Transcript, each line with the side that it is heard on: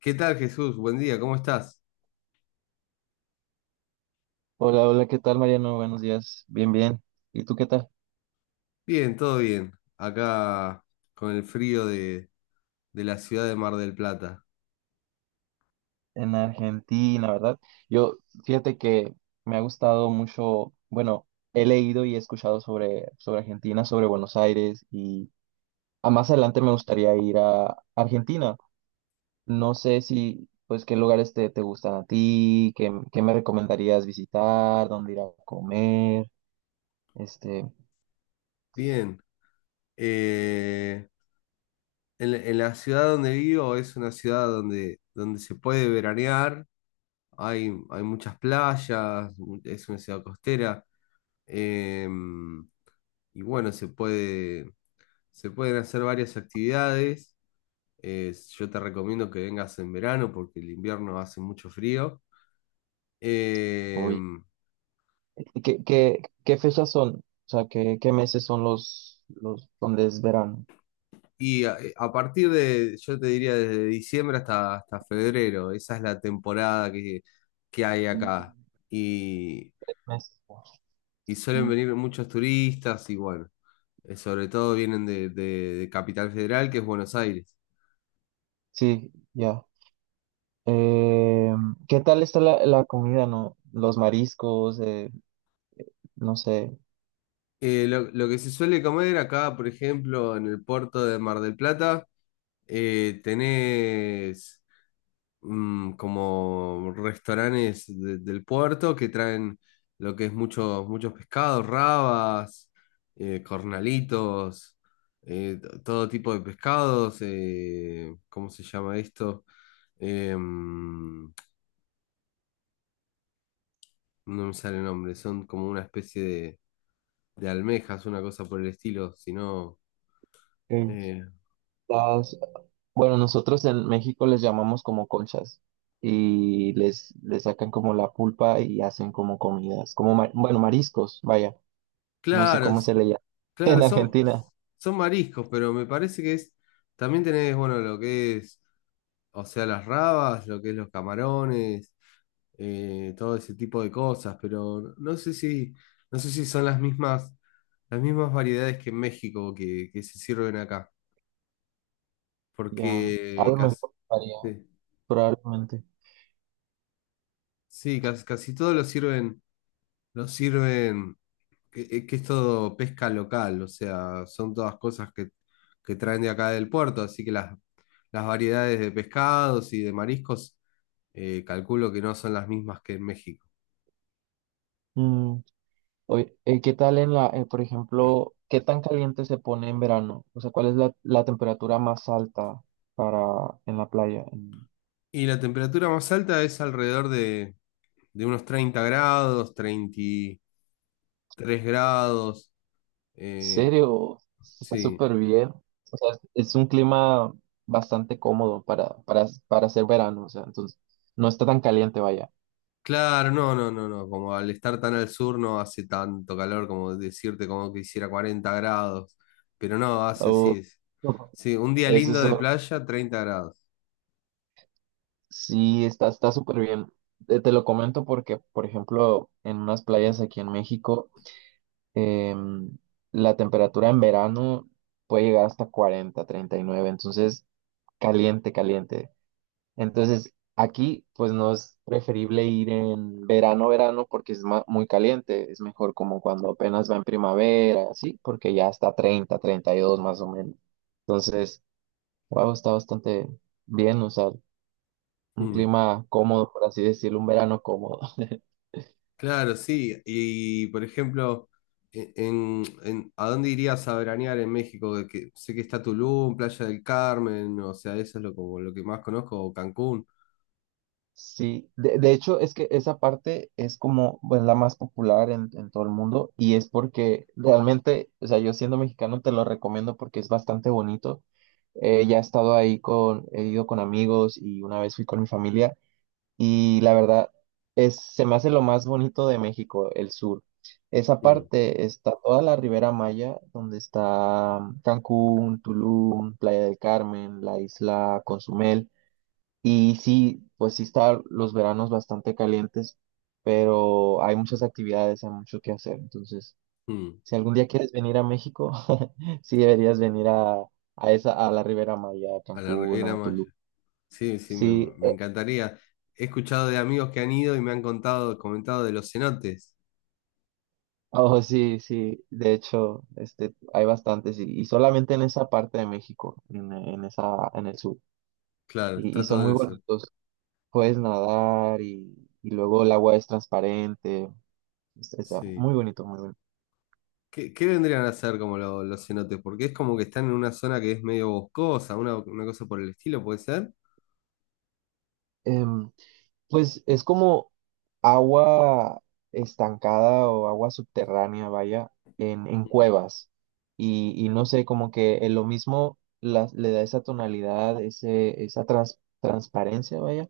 left: ¿Qué tal, Jesús? Buen día, ¿cómo estás?
right: Hola, hola, ¿qué tal, Mariano? Buenos días. Bien, bien. ¿Y tú qué tal?
left: Bien, todo bien. Acá con el frío de la ciudad de Mar del Plata.
right: En Argentina, ¿verdad? Yo, fíjate que me ha gustado mucho, bueno, he leído y he escuchado sobre Argentina, sobre Buenos Aires y a más adelante me gustaría ir a Argentina. No sé si, pues, qué lugares te gustan a ti, qué me recomendarías visitar, dónde ir a comer, este,
left: Bien. Eh, en la ciudad donde vivo es una ciudad donde se puede veranear, hay muchas playas, es una ciudad costera. em, y bueno, se pueden hacer varias actividades. Yo te recomiendo que vengas en verano porque el invierno hace mucho frío.
right: oye,
left: Em,
right: ¿qué fechas son? O sea, ¿qué meses son los donde es verano?
left: a partir de, yo te diría desde diciembre hasta febrero, esa es la temporada que hay
right: Nombre,
left: acá. Y,
right: mes.
left: y suelen
right: Mm,
left: venir muchos turistas y bueno, sobre todo vienen de Capital Federal, que es Buenos Aires.
right: sí, ya. Eh, ¿Qué tal está la comida, no? Los mariscos, no sé.
left: Lo que se suele comer acá, por ejemplo, en el puerto de Mar del Plata, tenés como restaurantes del puerto que traen lo que es muchos pescados, rabas, cornalitos, todo tipo de pescados, ¿cómo se llama esto? Em, no me sale el nombre, son como una especie de almejas, una cosa por el estilo, sino...
right: eh,
left: Eh,
right: las- bueno, nosotros en México les llamamos como conchas y les sacan como la pulpa y hacen como comidas, como, bueno, mariscos, vaya. No sé
left: claro,
right: cómo se le llama
left: claro,
right: en Argentina.
left: son mariscos, pero me parece que es... También tenés, bueno, lo que es. O sea, las rabas, lo que es los camarones, todo ese tipo de cosas, pero no sé si son las mismas variedades que en México que se sirven acá,
right: Ya, a
left: porque
right: lo
left: casi,
right: mejor varía,
left: sí,
right: probablemente.
left: sí, casi, casi todo lo sirven, lo sirven, que es todo pesca local, o sea, son todas cosas que traen de acá del puerto, así que las variedades de pescados y de mariscos, calculo que no son las mismas que en México.
right: Mm, oye, ¿qué tal en por ejemplo, qué tan caliente se pone en verano? O sea, ¿cuál es la temperatura más alta para en la playa? ¿En
left: Y la temperatura más alta es alrededor de unos 30 grados, 33 grados. eh,
right: serio? Está
left: sí,
right: súper bien. O sea, es un clima bastante cómodo para hacer verano. O sea, entonces no está tan caliente, vaya.
left: claro, no, no, no, no. Como al estar tan al sur no hace tanto calor como decirte como que hiciera 40 grados. Pero no, hace
right: Oh,
left: sí.
right: no,
left: Sí, un día
right: es
left: lindo de
right: eso.
left: playa, 30 grados.
right: Sí, está súper bien. Te lo comento porque, por ejemplo, en unas playas aquí en México em, la temperatura en verano puede llegar hasta 40, 39, entonces caliente, caliente. Entonces aquí pues no es preferible ir en verano, verano porque es muy caliente, es mejor como cuando apenas va en primavera, así, porque ya está 30, 32 más o menos. Entonces, wow, está bastante bien, o sea, un
left: Mm.
right: clima cómodo, por así decirlo, un verano cómodo.
left: Claro, sí. Y por ejemplo, ¿a dónde irías a veranear en México? De que, sé que está Tulum, Playa del Carmen, o sea, eso es lo, como lo que más conozco, o Cancún,
right: Sí, de hecho es que esa parte es como pues, la más popular en todo el mundo y es porque realmente, o sea, yo siendo mexicano te lo recomiendo porque es bastante bonito. Ya he estado he ido con amigos y una vez fui con mi familia y la verdad es, se me hace lo más bonito de México, el sur. Esa
left: Mm,
right: parte está toda la Ribera Maya, donde está Cancún, Tulum, Playa del Carmen, la isla Consumel. Y sí, pues sí están los veranos bastante calientes, pero hay muchas actividades, hay mucho que hacer. Entonces,
left: mm,
right: si algún día quieres venir a México, sí deberías venir a esa, a la Ribera Maya, a
left: a la
right: Cancún,
left: Riviera
right: a
left: Maya.
right: Tulum.
left: Sí, sí,
right: Sí,
left: me encantaría. He escuchado de amigos que han ido y me han comentado de los cenotes.
right: oh, sí, sí. De hecho, este, hay bastantes y solamente en esa parte de México, en esa, en el sur.
left: Claro,
right: Y
left: está
right: son
left: todo en
right: muy
left: eso.
right: bonitos. Puedes nadar y luego el agua es transparente. Es,
left: Sí.
right: muy bonito, muy bonito.
left: ¿Qué, qué vendrían a hacer como los cenotes? Porque es como que están en una zona que es medio boscosa, una cosa por el estilo, ¿puede ser?
right: Em, Pues es como agua estancada o agua subterránea, vaya, en cuevas. Y no sé, como que en lo mismo le da esa tonalidad, esa transparencia, vaya,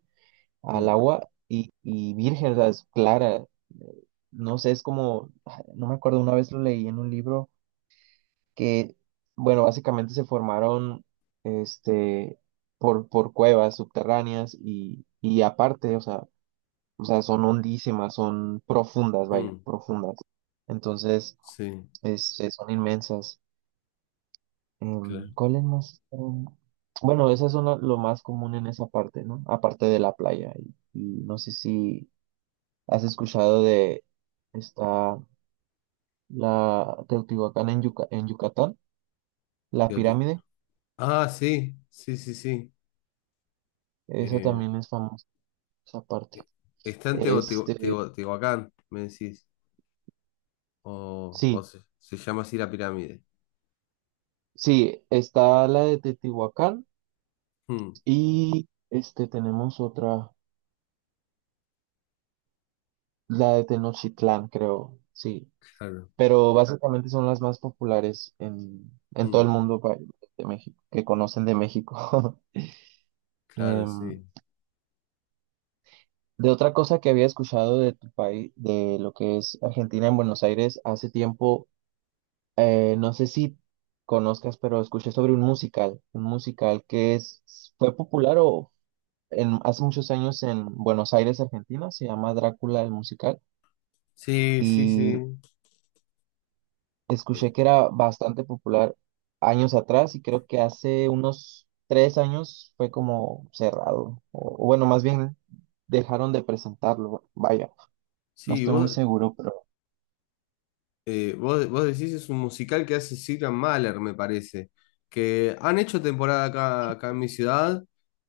right: al
left: Mm,
right: agua y virgen, o sea, es clara. Eh, No sé, es como, no me acuerdo, una vez lo leí en un libro que, bueno, básicamente se formaron, este, por cuevas subterráneas y aparte, o sea, son hondísimas, son profundas, vaya,
left: mm,
right: profundas. Entonces,
left: sí.
right: son inmensas.
left: Claro.
right: ¿Cuál es más? Bueno, esas son lo más común en esa parte, ¿no? Aparte de la playa. Y no sé si has escuchado de esta, la Teotihuacán en Yucatán, la
left: Teotihu-
right: pirámide.
left: Ah, sí, sí, sí, sí.
right: Esa
left: Eh,
right: también es famosa, esa parte.
left: eh, está en
right: Este,
left: Teotihuacán, me decís. O
right: sí,
left: se llama así la pirámide.
right: sí, está la de Teotihuacán
left: Mm,
right: y tenemos otra. La de Tenochtitlán, creo, sí.
left: claro,
right: Pero ah, básicamente son las más populares en todo el
left: mm,
right: mundo de México, que conocen de México.
left: claro,
right: Em,
left: sí.
right: de otra cosa que había escuchado de tu país, de lo que es Argentina en Buenos Aires, hace tiempo, no sé si conozcas, pero escuché sobre un musical que es, fue popular hace muchos años en Buenos Aires, Argentina, se llama Drácula el musical.
left: Sí, sí, sí.
right: Y escuché
left: Eh,
right: que era bastante popular años atrás y creo que hace unos 3 años fue como cerrado. O bueno, más bien dejaron de presentarlo. Vaya, no
left: sí,
right: estoy muy
left: vos,
right: seguro, pero
left: vos decís es un musical que hace Sigrid Mahler, me parece. Que han hecho temporada acá, acá en mi ciudad.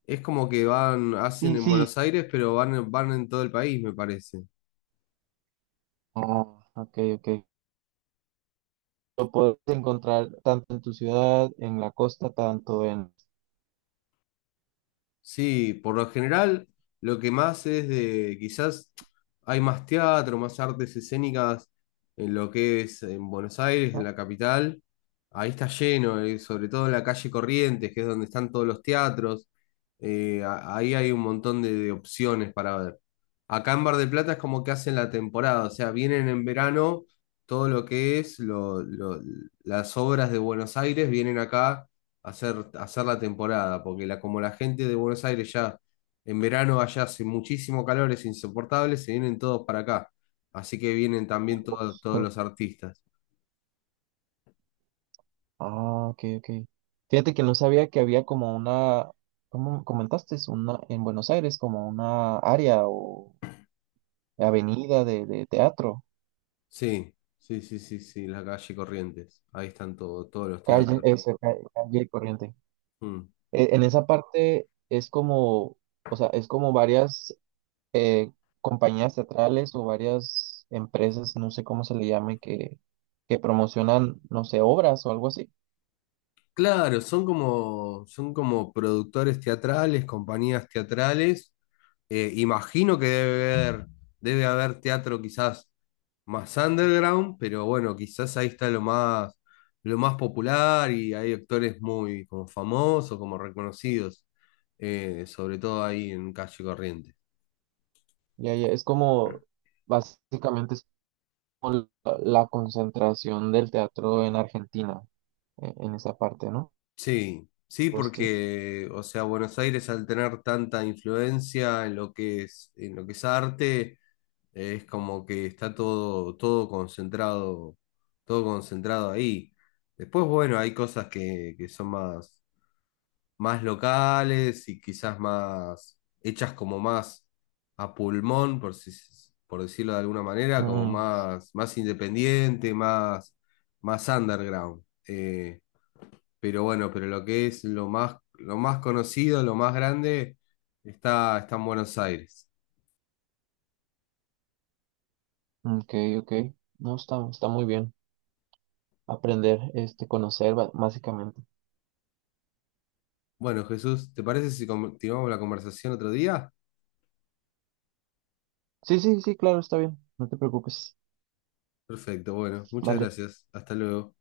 left: Es como que van, hacen
right: sí,
left: en
right: sí.
left: Buenos Aires, pero van en todo el país, me parece.
right: Ah, ok, ok. Lo puedes encontrar tanto en tu ciudad, en la costa, tanto en...
left: Sí, por lo general lo que más es de, quizás hay más teatro, más artes escénicas en lo que es en Buenos Aires, en
right: Ah,
left: la capital. Ahí está lleno, sobre todo en la calle Corrientes, que es donde están todos los teatros. Ahí hay un montón de opciones para ver. Acá en Bar del Plata es como que hacen la temporada, o sea, vienen en verano todo lo que es las obras de Buenos Aires, vienen acá hacer la temporada, porque como la gente de Buenos Aires ya en verano allá hace muchísimo calor, es insoportable, se vienen todos para acá. Así que vienen
right: en
left: también
right: el
left: todos
right: bosque.
left: los artistas.
right: Ah, ok, ok. Fíjate que no sabía que había como ¿cómo comentaste? Es una, en Buenos Aires, como una área o avenida de teatro.
left: Sí, sí, sí, sí, sí, la calle Corrientes. Ahí están todos los
right: Calle,
left: teatros.
right: eso, calle, corriente.
left: Mm.
right: En esa parte es como, o sea, es como varias eh, compañías teatrales o varias empresas, no sé cómo se le llame, que promocionan, no sé, obras o algo así.
left: Claro, son como productores teatrales, compañías teatrales. Imagino que debe haber teatro quizás más underground, pero bueno, quizás ahí está lo más popular y hay actores muy como famosos, como reconocidos, sobre todo ahí en Calle Corriente.
right: Ya, ya, es como, básicamente es la concentración del teatro en Argentina, en esa parte, ¿no?
left: Sí, sí,
right: Pues sí.
left: porque, o sea, Buenos Aires al tener tanta influencia en lo que es arte. Es como que está todo, todo concentrado ahí. Después, bueno, hay cosas que son más, más locales y quizás más hechas como más a pulmón, por si- por decirlo de alguna manera, como
right: Mm,
left: más, más independiente, más, más underground. Pero bueno, pero lo que es lo más conocido, lo más grande, está, está en Buenos Aires.
right: ok, ok. No, está, está muy bien aprender, conocer básicamente.
left: Bueno, Jesús, ¿te parece si continuamos la conversación otro día?
right: Sí, sí, sí, claro, está bien. No te preocupes.
left: Perfecto, bueno, muchas
right: Vale.
left: gracias. Hasta luego.